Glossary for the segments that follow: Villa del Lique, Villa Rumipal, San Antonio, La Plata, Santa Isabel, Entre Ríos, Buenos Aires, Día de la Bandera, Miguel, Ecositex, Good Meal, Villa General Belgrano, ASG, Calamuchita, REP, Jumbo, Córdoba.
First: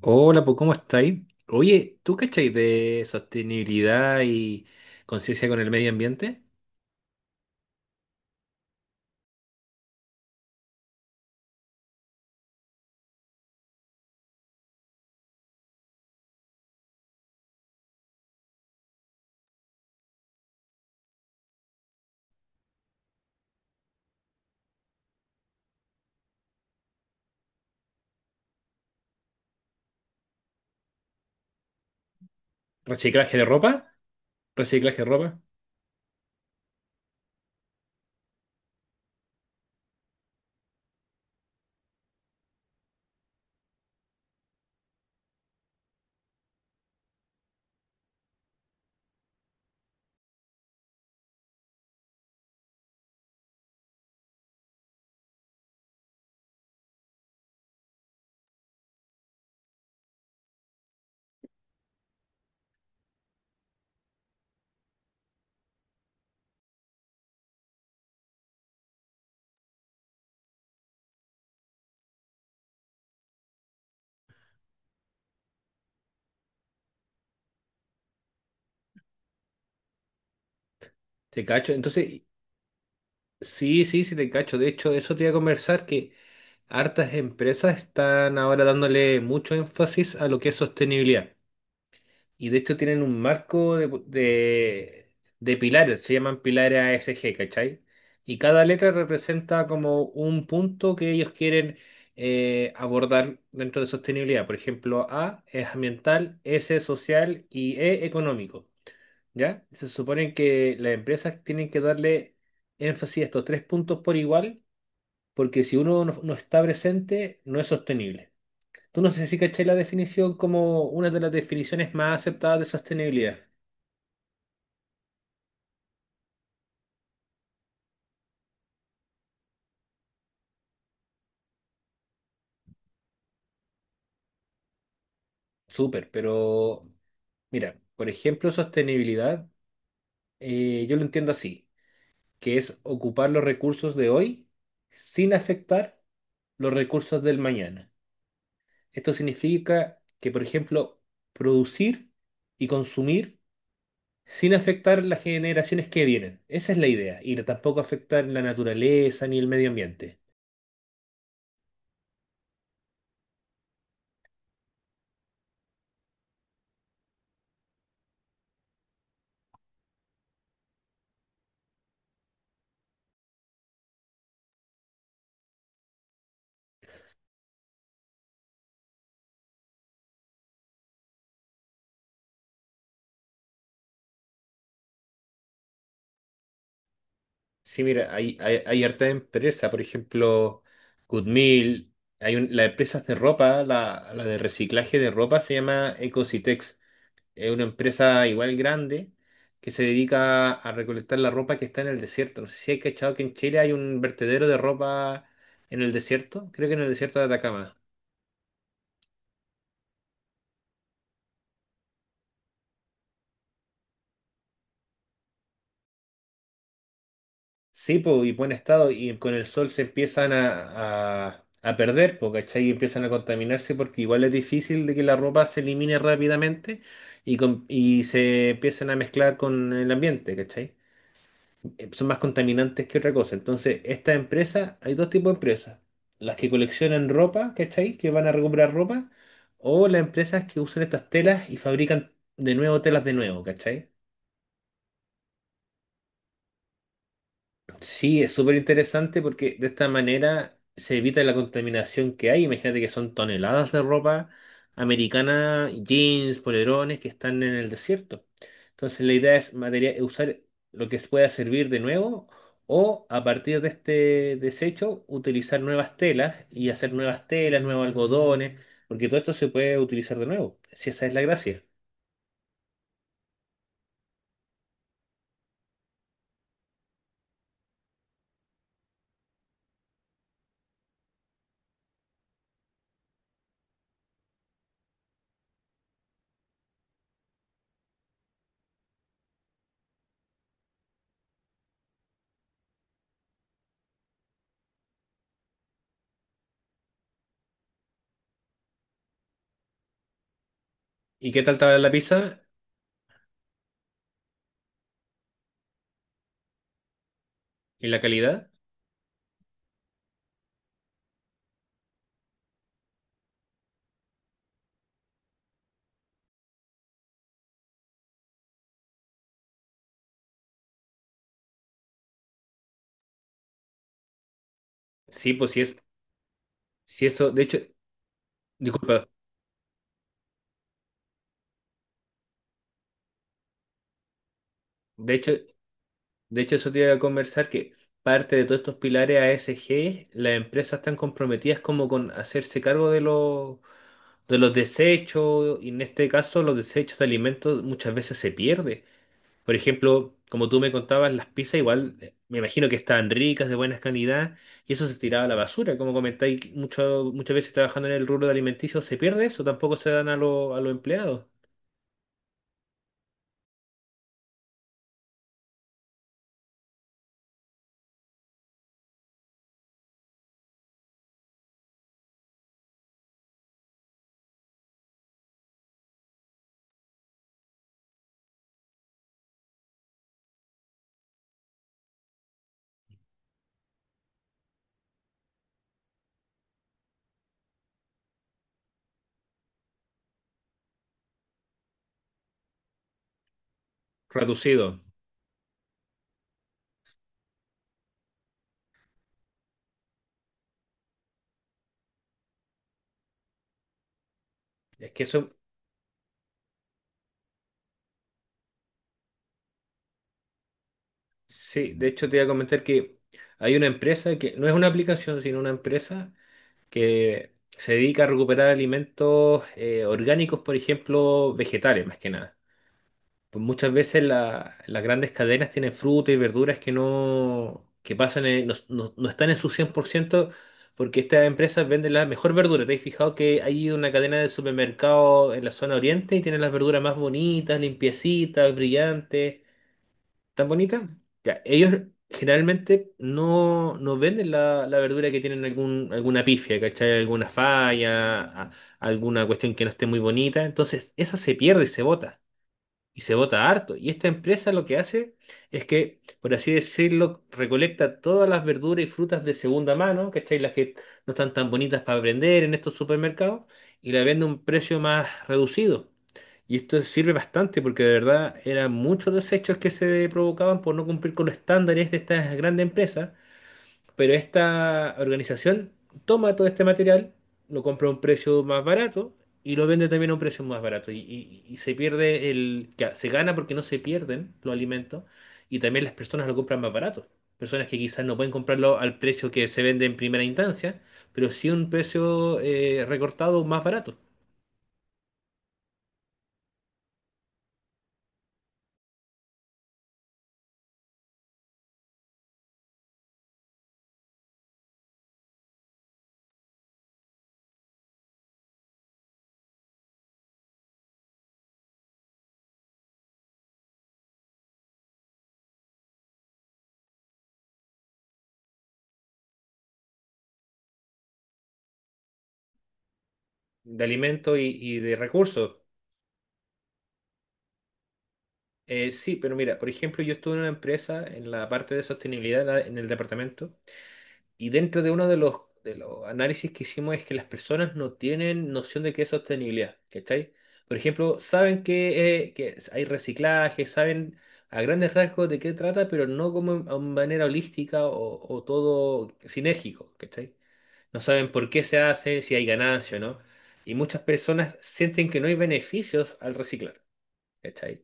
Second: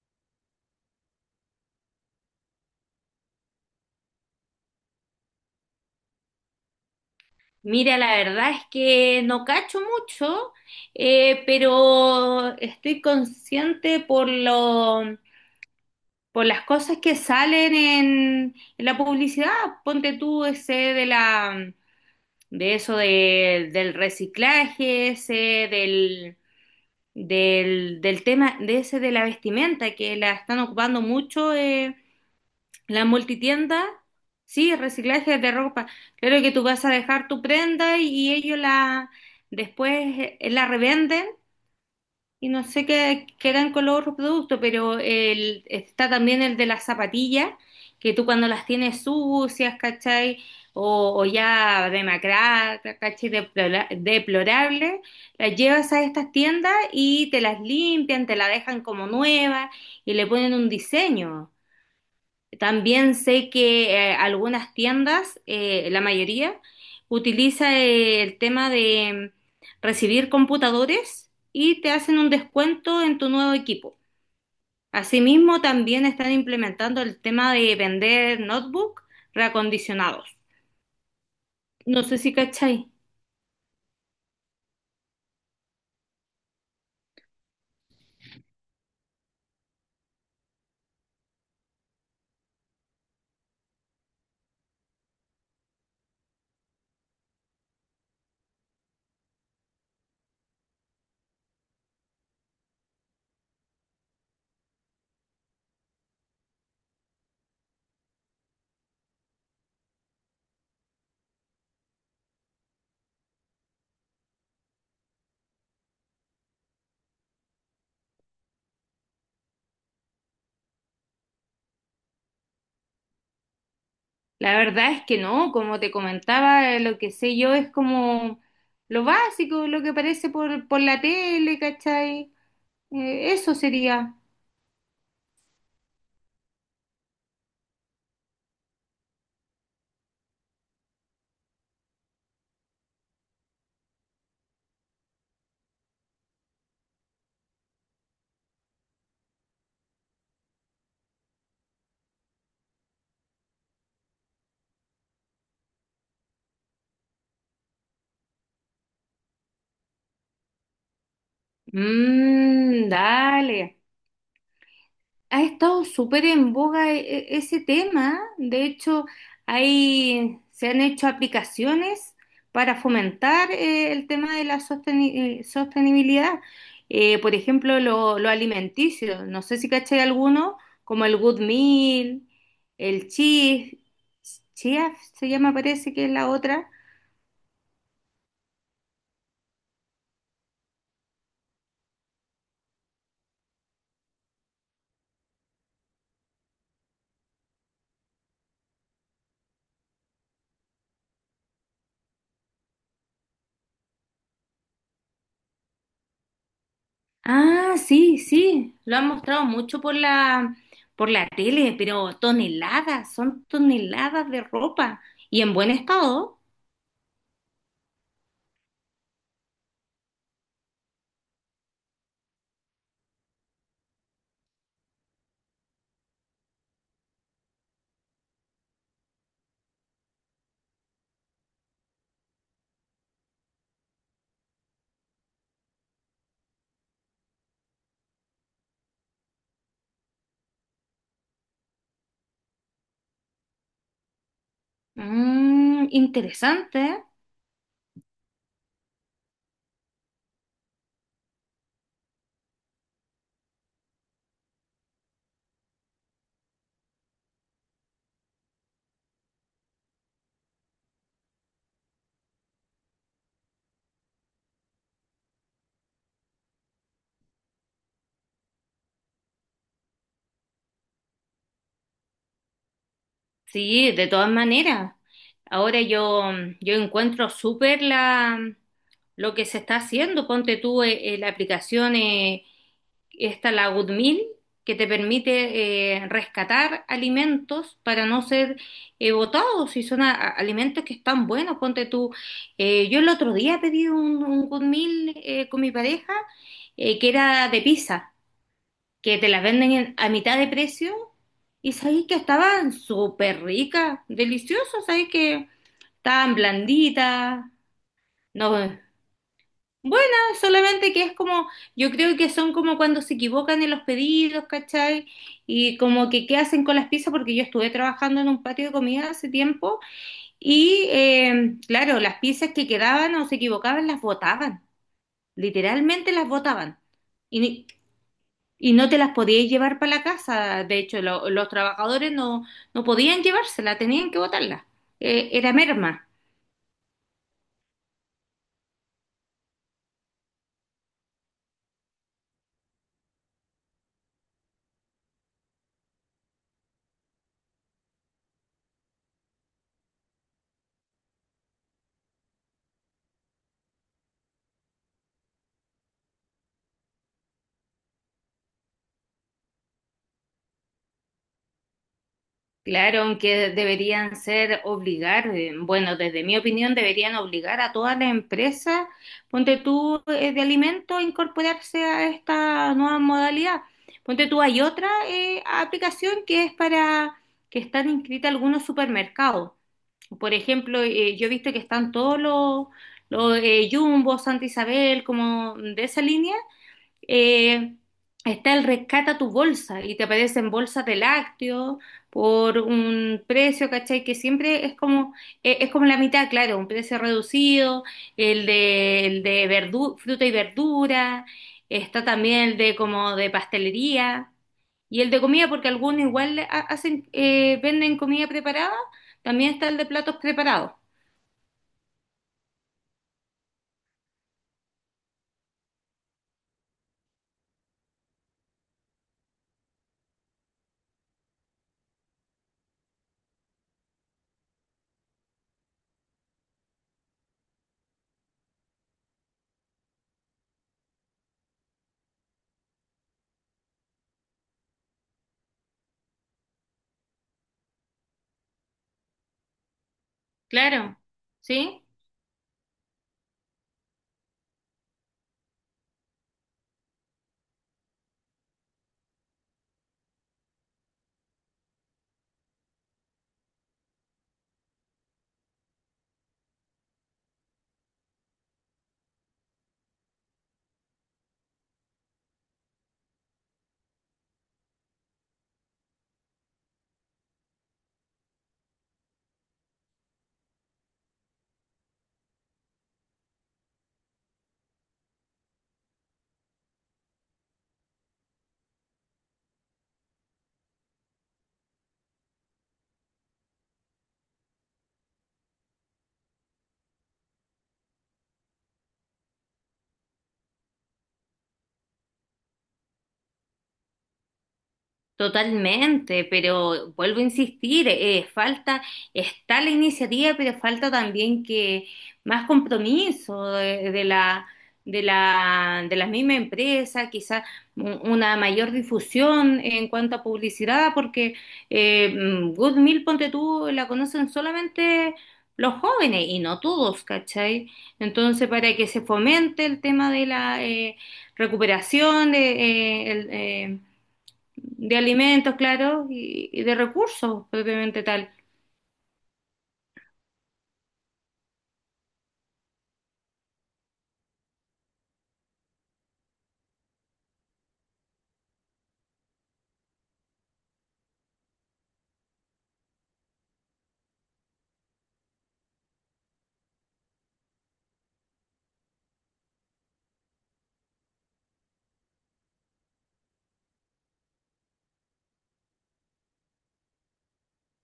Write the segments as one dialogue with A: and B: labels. A: Hola, pues ¿cómo estáis? Oye, ¿tú cacháis de sostenibilidad y conciencia con el medio ambiente?
B: Mira, la verdad es que no cacho mucho, pero estoy consciente por las cosas que salen en la publicidad. Ponte tú ese de eso del reciclaje, ese del, del tema de ese de la vestimenta que la están ocupando mucho. La
A: ¿Reciclaje de
B: multitienda,
A: ropa?
B: sí,
A: ¿Reciclaje de
B: reciclaje
A: ropa?
B: de ropa. Claro que tú vas a dejar tu prenda y ellos la después la revenden y no sé qué quedan con los otros productos, pero el, está también el de las zapatillas, que tú cuando las tienes sucias, ¿cachai? O ya demacradas, ¿cachai? Deplorables, las llevas a estas tiendas y te las limpian, te la dejan como nueva y le ponen un diseño. También sé que algunas tiendas, la mayoría, utiliza el tema de recibir computadores y te hacen un descuento en tu nuevo equipo. Asimismo, también están implementando el tema de vender notebook reacondicionados.
A: ¿Te cacho?
B: No sé
A: Entonces,
B: si cachai.
A: sí, sí, sí, te cacho. De hecho, eso te iba a conversar que hartas empresas están ahora dándole mucho énfasis a lo que es sostenibilidad. Y de hecho tienen un marco de pilares, se llaman pilares ASG, ¿cachai? Y cada letra representa como un punto que ellos quieren abordar dentro de sostenibilidad. Por ejemplo, A es ambiental, S es social y E económico, ¿ya? Se supone que las empresas tienen que darle énfasis a estos tres puntos por igual, porque si uno no está presente, no es sostenible. Tú no sé si caché la definición como una de las definiciones más aceptadas de sostenibilidad.
B: La verdad es que no, como te comentaba, lo que sé yo es como lo básico, lo que aparece por la tele, ¿cachai? Eso sería.
A: Súper, pero mira, por ejemplo, sostenibilidad, yo lo entiendo así, que es ocupar los recursos de hoy sin afectar los recursos del mañana. Esto significa que, por ejemplo, producir y consumir sin afectar las generaciones que vienen. Esa es la idea, y tampoco afectar la naturaleza ni el medio ambiente.
B: Mm, dale. Ha estado súper en boga ese tema. De hecho, hay, se han hecho aplicaciones para fomentar el tema de la sostenibilidad. Por ejemplo, lo alimenticio. No sé si caché alguno, como el Good Meal, el Chief, Chiaf se llama, parece que es la otra.
A: Sí, mira, hay harta empresa, por ejemplo, Good las empresas de ropa, la de reciclaje de ropa se llama Ecositex, es una empresa igual grande que se dedica a recolectar la ropa que está en el desierto. No sé si hay cachado que en Chile hay un vertedero de ropa en el desierto, creo que en el desierto de
B: Ah,
A: Atacama.
B: sí, sí, lo han mostrado mucho por la tele, pero toneladas, son toneladas de ropa y en buen estado.
A: Sí, po, y buen estado, y con el sol se empiezan a perder, po, ¿cachai? Y empiezan a contaminarse porque igual es difícil de que la ropa se elimine rápidamente y, y se empiezan a mezclar con el ambiente, ¿cachai? Son más contaminantes que otra cosa. Entonces, esta empresa, hay dos tipos de empresas. Las que coleccionan ropa, ¿cachai? Que van a recuperar ropa, o las empresas que usan estas telas y fabrican de nuevo telas de nuevo, ¿cachai?
B: Mm, interesante.
A: Sí, es súper interesante porque de esta manera se evita la contaminación que hay. Imagínate que son toneladas de ropa americana, jeans, polerones que están en el desierto. Entonces la idea es usar lo que pueda servir de nuevo o a partir de este desecho utilizar nuevas telas y hacer nuevas telas, nuevos algodones, porque todo esto se puede utilizar de nuevo, si esa es la gracia.
B: Sí, de todas maneras. Ahora yo, yo encuentro súper la lo que se está haciendo. Ponte tú la aplicación esta, la GoodMeal que te permite rescatar alimentos para no ser botados. Si son alimentos que están buenos, ponte tú. Yo el otro día pedí un Good con mi pareja, que era de pizza que te las venden a mitad de precio
A: ¿Y qué tal
B: y
A: estaba la
B: sabéis que
A: pizza
B: estaban súper ricas, deliciosas, sabéis que estaban blanditas,
A: y la calidad?
B: no, buenas, solamente que es como, yo creo que son como cuando se equivocan en los pedidos, ¿cachai? Y como que qué hacen con las pizzas, porque yo estuve trabajando en un patio de comida hace tiempo y claro, las pizzas que quedaban o se equivocaban las botaban,
A: Sí, pues si es,
B: literalmente las botaban.
A: si eso, de hecho,
B: Y no te
A: disculpa.
B: las podías llevar para la casa. De hecho, los trabajadores no, no podían llevársela, tenían que botarla.
A: De hecho,
B: Era merma.
A: Eso te iba a conversar que parte de todos estos pilares A S G las empresas están comprometidas como con hacerse cargo de los desechos, y en este caso los desechos de alimentos muchas veces se pierden. Por ejemplo, como tú me contabas, las pizzas igual me imagino que estaban ricas, de buena calidad, y eso se tiraba a la basura. Como comentáis, muchas veces trabajando en el rubro de alimenticio se pierde eso, tampoco se dan a los empleados.
B: Claro, aunque deberían ser obligar, bueno, desde mi opinión deberían obligar a todas las empresas, ponte tú, de alimentos, a incorporarse a esta nueva modalidad. Ponte tú, hay otra aplicación que es para que están inscritas algunos supermercados. Por ejemplo, yo he visto que están todos los Jumbo, Santa Isabel, como de esa línea, eh, está el rescata tu bolsa y te aparecen bolsas de lácteos por un precio, ¿cachai? Que siempre
A: Reducido.
B: es como la mitad, claro, un precio reducido, el de fruta y verdura, está también el de como de pastelería
A: Es
B: y
A: que
B: el de
A: eso
B: comida, porque algunos igual hacen, venden comida preparada, también está el de platos preparados,
A: sí, de hecho te iba a comentar que hay una empresa que no es una aplicación, sino una empresa que se dedica a recuperar alimentos orgánicos, por ejemplo, vegetales más que nada. Pues muchas veces las grandes cadenas tienen frutas y verduras que no, que pasan en- no, no- no están en su 100%, porque estas empresas venden la mejor verdura. ¿Te has fijado que hay una cadena de supermercados en la zona oriente y tienen las verduras más bonitas, limpiecitas, brillantes? ¿Tan bonita?
B: claro,
A: Ya, ellos
B: ¿sí?
A: generalmente no venden la verdura que tienen alguna pifia, ¿cachai? Alguna falla, alguna cuestión que no esté muy bonita. Entonces, esa se pierde y se bota y se vota harto. Y esta empresa lo que hace es que, por así decirlo, recolecta todas las verduras y frutas de segunda mano, ¿cachai? Las que no están tan bonitas para vender en estos supermercados y la vende a un precio más reducido. Y esto sirve bastante porque de verdad eran muchos desechos que se provocaban por no cumplir con los estándares de estas grandes empresas, pero esta organización toma todo este material, lo compra a un precio más barato y lo vende también a un precio más barato. Y se pierde el que se gana porque no se pierden los alimentos y también las personas lo compran más barato. Personas que quizás no pueden comprarlo al precio que se vende en primera instancia, pero sí un precio recortado más barato
B: Totalmente, pero vuelvo a insistir, falta, está la iniciativa, pero falta también que más compromiso de la misma empresa, quizás una mayor difusión en cuanto a publicidad, porque Good Meal, ponte tú, la conocen solamente los jóvenes y no todos, ¿cachai? Entonces, para que se fomente el tema de la recuperación,
A: de alimentos y de
B: de alimentos,
A: recursos.
B: claro, y de recursos propiamente tal.
A: Sí, pero mira, por ejemplo, yo estuve en una empresa en la parte de sostenibilidad en en el departamento. Y dentro de uno de los análisis que hicimos es que las personas no tienen noción de qué es sostenibilidad, ¿cachai? Por ejemplo, saben que hay reciclaje, saben a grandes rasgos de qué trata, pero no como a manera holística o todo sinérgico, ¿cachai? No saben por qué se hace, si hay ganancia o no. Y muchas personas sienten que no hay beneficios al reciclar, ¿cachai?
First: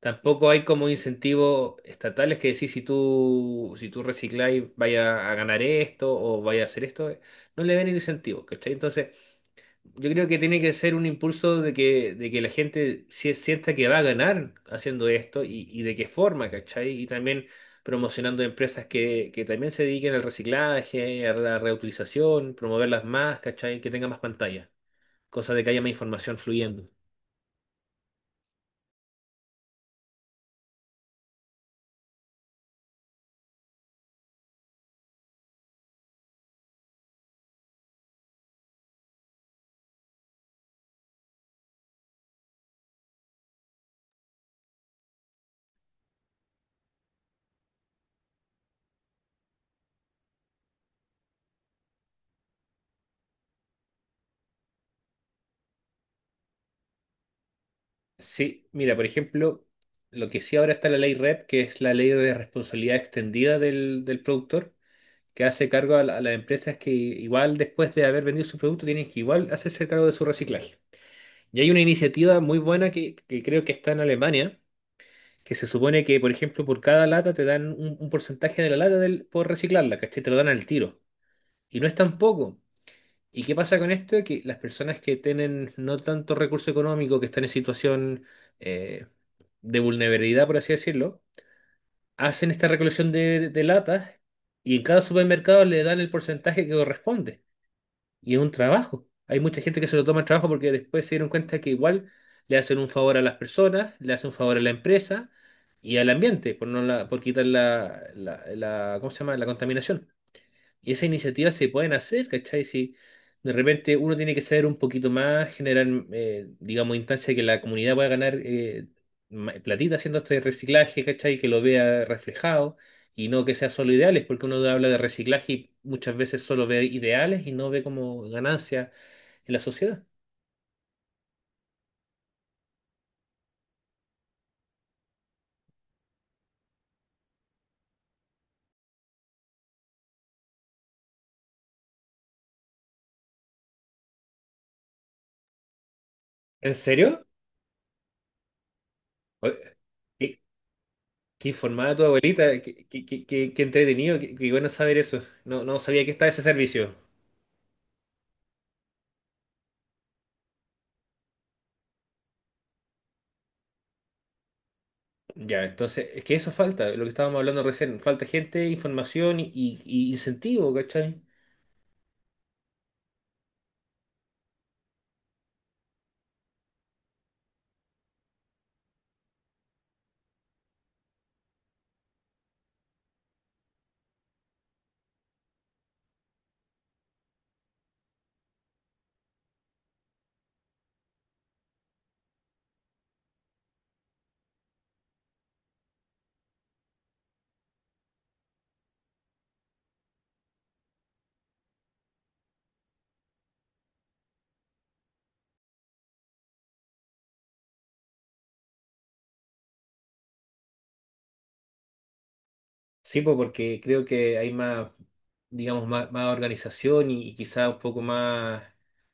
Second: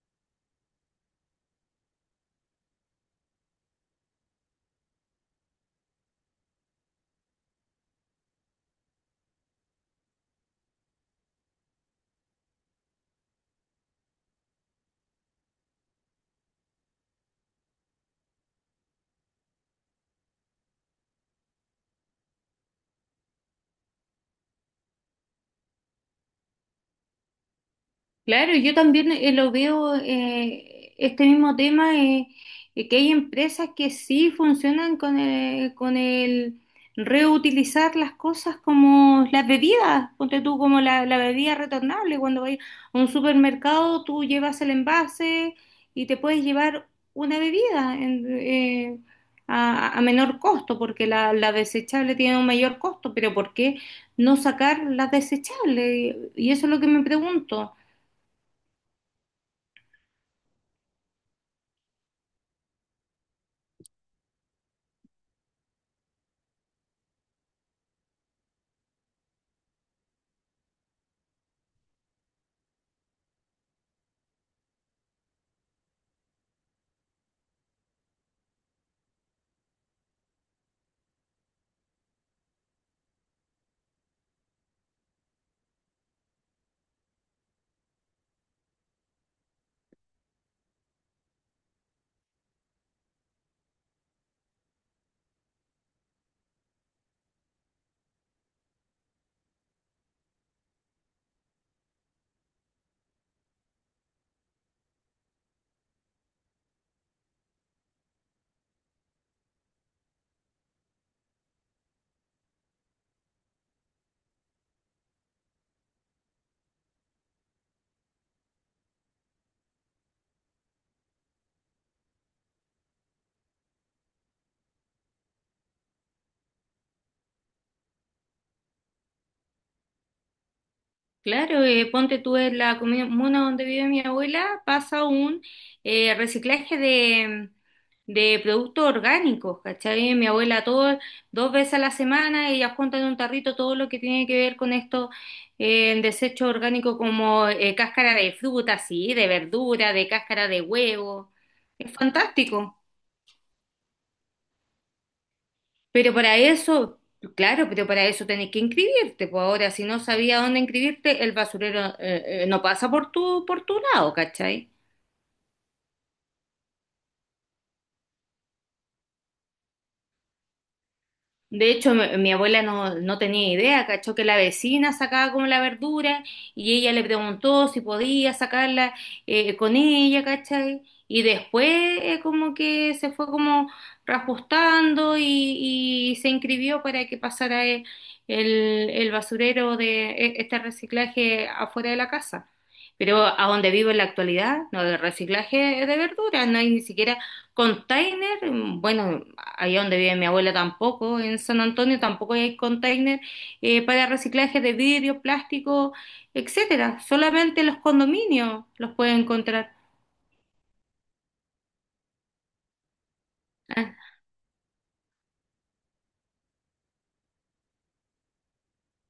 A: Tampoco hay como incentivos estatales que decir si tú, si tú recicláis vaya a ganar esto o vaya a hacer esto. No le ven el incentivo, ¿cachai? Entonces, yo creo que tiene que ser un impulso de que la gente sienta que va a ganar haciendo esto y de qué forma, ¿cachai? Y también promocionando empresas que también se dediquen al reciclaje, a la reutilización, promoverlas más, ¿cachai? Que tengan más pantalla, cosa de que haya más información fluyendo.
B: Claro, yo también lo veo, este mismo tema, que hay empresas que sí funcionan con el reutilizar las cosas como las bebidas, ponte tú como la bebida retornable, cuando vas a un supermercado tú llevas el envase y te puedes llevar una bebida a menor costo, porque la desechable tiene un mayor costo, pero ¿por qué no sacar las desechables? Y eso es lo que me pregunto.
A: Sí, mira, por ejemplo, lo que sí ahora está la ley REP, que es la ley de responsabilidad extendida del productor, que hace cargo a las empresas que igual después de haber vendido su producto tienen que igual hacerse cargo de su reciclaje. Y hay una iniciativa muy buena que creo que está en Alemania, que se supone que, por ejemplo, por cada lata te dan un porcentaje de la lata por reciclarla, ¿cachai? Te lo dan al tiro. Y no es tan poco. ¿Y qué pasa con esto? Que las personas que tienen no tanto recurso económico, que están en situación… eh, de vulnerabilidad, por así decirlo, hacen esta recolección de latas y en cada supermercado le dan el porcentaje que corresponde. Y es un trabajo. Hay mucha gente que se lo toma en trabajo porque después se dieron cuenta que igual le hacen un favor a las personas, le hacen un favor a la empresa y al ambiente por, no la- por quitar la, ¿cómo se llama? La contaminación. Y esas iniciativas se pueden hacer, ¿cachai? Si de repente uno tiene que ser un poquito más, generar, digamos, instancia que la comunidad pueda ganar platita haciendo este reciclaje, ¿cachai? Que lo vea reflejado y no que sea solo ideales, porque uno habla de reciclaje y muchas veces solo ve ideales y no ve como ganancia en la sociedad.
B: Claro, ponte tú en la comuna donde vive mi abuela, pasa un reciclaje de productos orgánicos, ¿cachai? Mi abuela todo, dos veces a la semana, ella junta en un tarrito todo lo que tiene que ver con esto, desecho
A: ¿En
B: orgánico
A: serio?
B: como cáscara de fruta, sí, de
A: Oye,
B: verdura, de
A: qué,
B: cáscara de huevo.
A: qué informada
B: Es
A: tu abuelita,
B: fantástico.
A: qué entretenido, qué, qué bueno saber eso. No, no sabía que
B: Pero
A: estaba
B: para
A: ese servicio.
B: eso, claro, pero para eso tenés que inscribirte, pues ahora si no sabía dónde inscribirte, el basurero no pasa por tu lado, ¿cachai?
A: Ya, entonces, es que eso falta, lo que estábamos hablando recién, falta gente, información y, y incentivo, ¿cachai?
B: De hecho, mi abuela no, no tenía idea, cachó que la vecina sacaba como la verdura y ella le preguntó si podía sacarla con ella, ¿cachai? Y después como que se fue como reajustando y se inscribió para que pasara el basurero de este reciclaje afuera de la casa. Pero a donde vivo en la actualidad, no, de reciclaje de verduras, no hay ni siquiera container, mm, bueno allá donde vive mi abuela tampoco, en San Antonio tampoco hay container para reciclaje de vidrio, plástico, etcétera. Solamente los condominios los pueden encontrar.
A: Sí, po, porque creo
B: Ah,
A: que hay más, digamos, más organización y quizá un poco más,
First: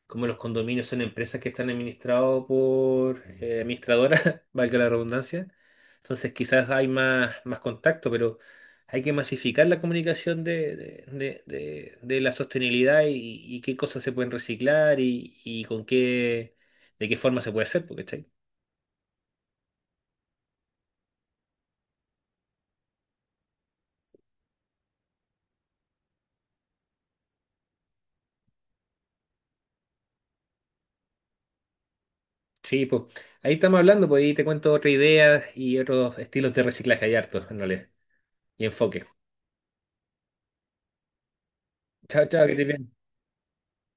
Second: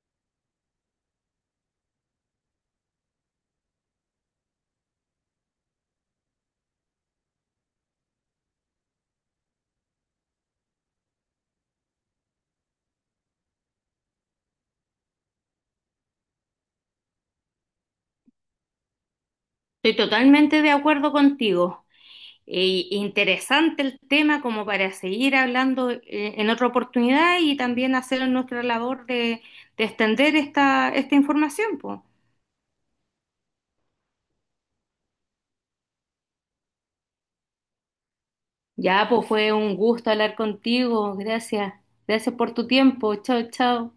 A: como los condominios son empresas que están administrados por administradoras, valga la redundancia, entonces quizás hay más, más contacto, pero hay que masificar la comunicación de la sostenibilidad y qué cosas se pueden reciclar y con qué, de qué forma se puede hacer, porque está.
B: estoy totalmente de acuerdo contigo. Interesante el tema como para seguir hablando en otra oportunidad y también hacer nuestra labor de extender esta información, po.
A: Sí, pues ahí estamos hablando, pues ahí te cuento otras ideas y otros estilos de reciclaje, hay hartos, en realidad. Y enfoque.
B: Ya, pues fue un gusto hablar contigo. Gracias.
A: Chao,
B: Gracias
A: chao, que
B: por
A: te
B: tu
A: vaya bien.
B: tiempo. Chao, chao.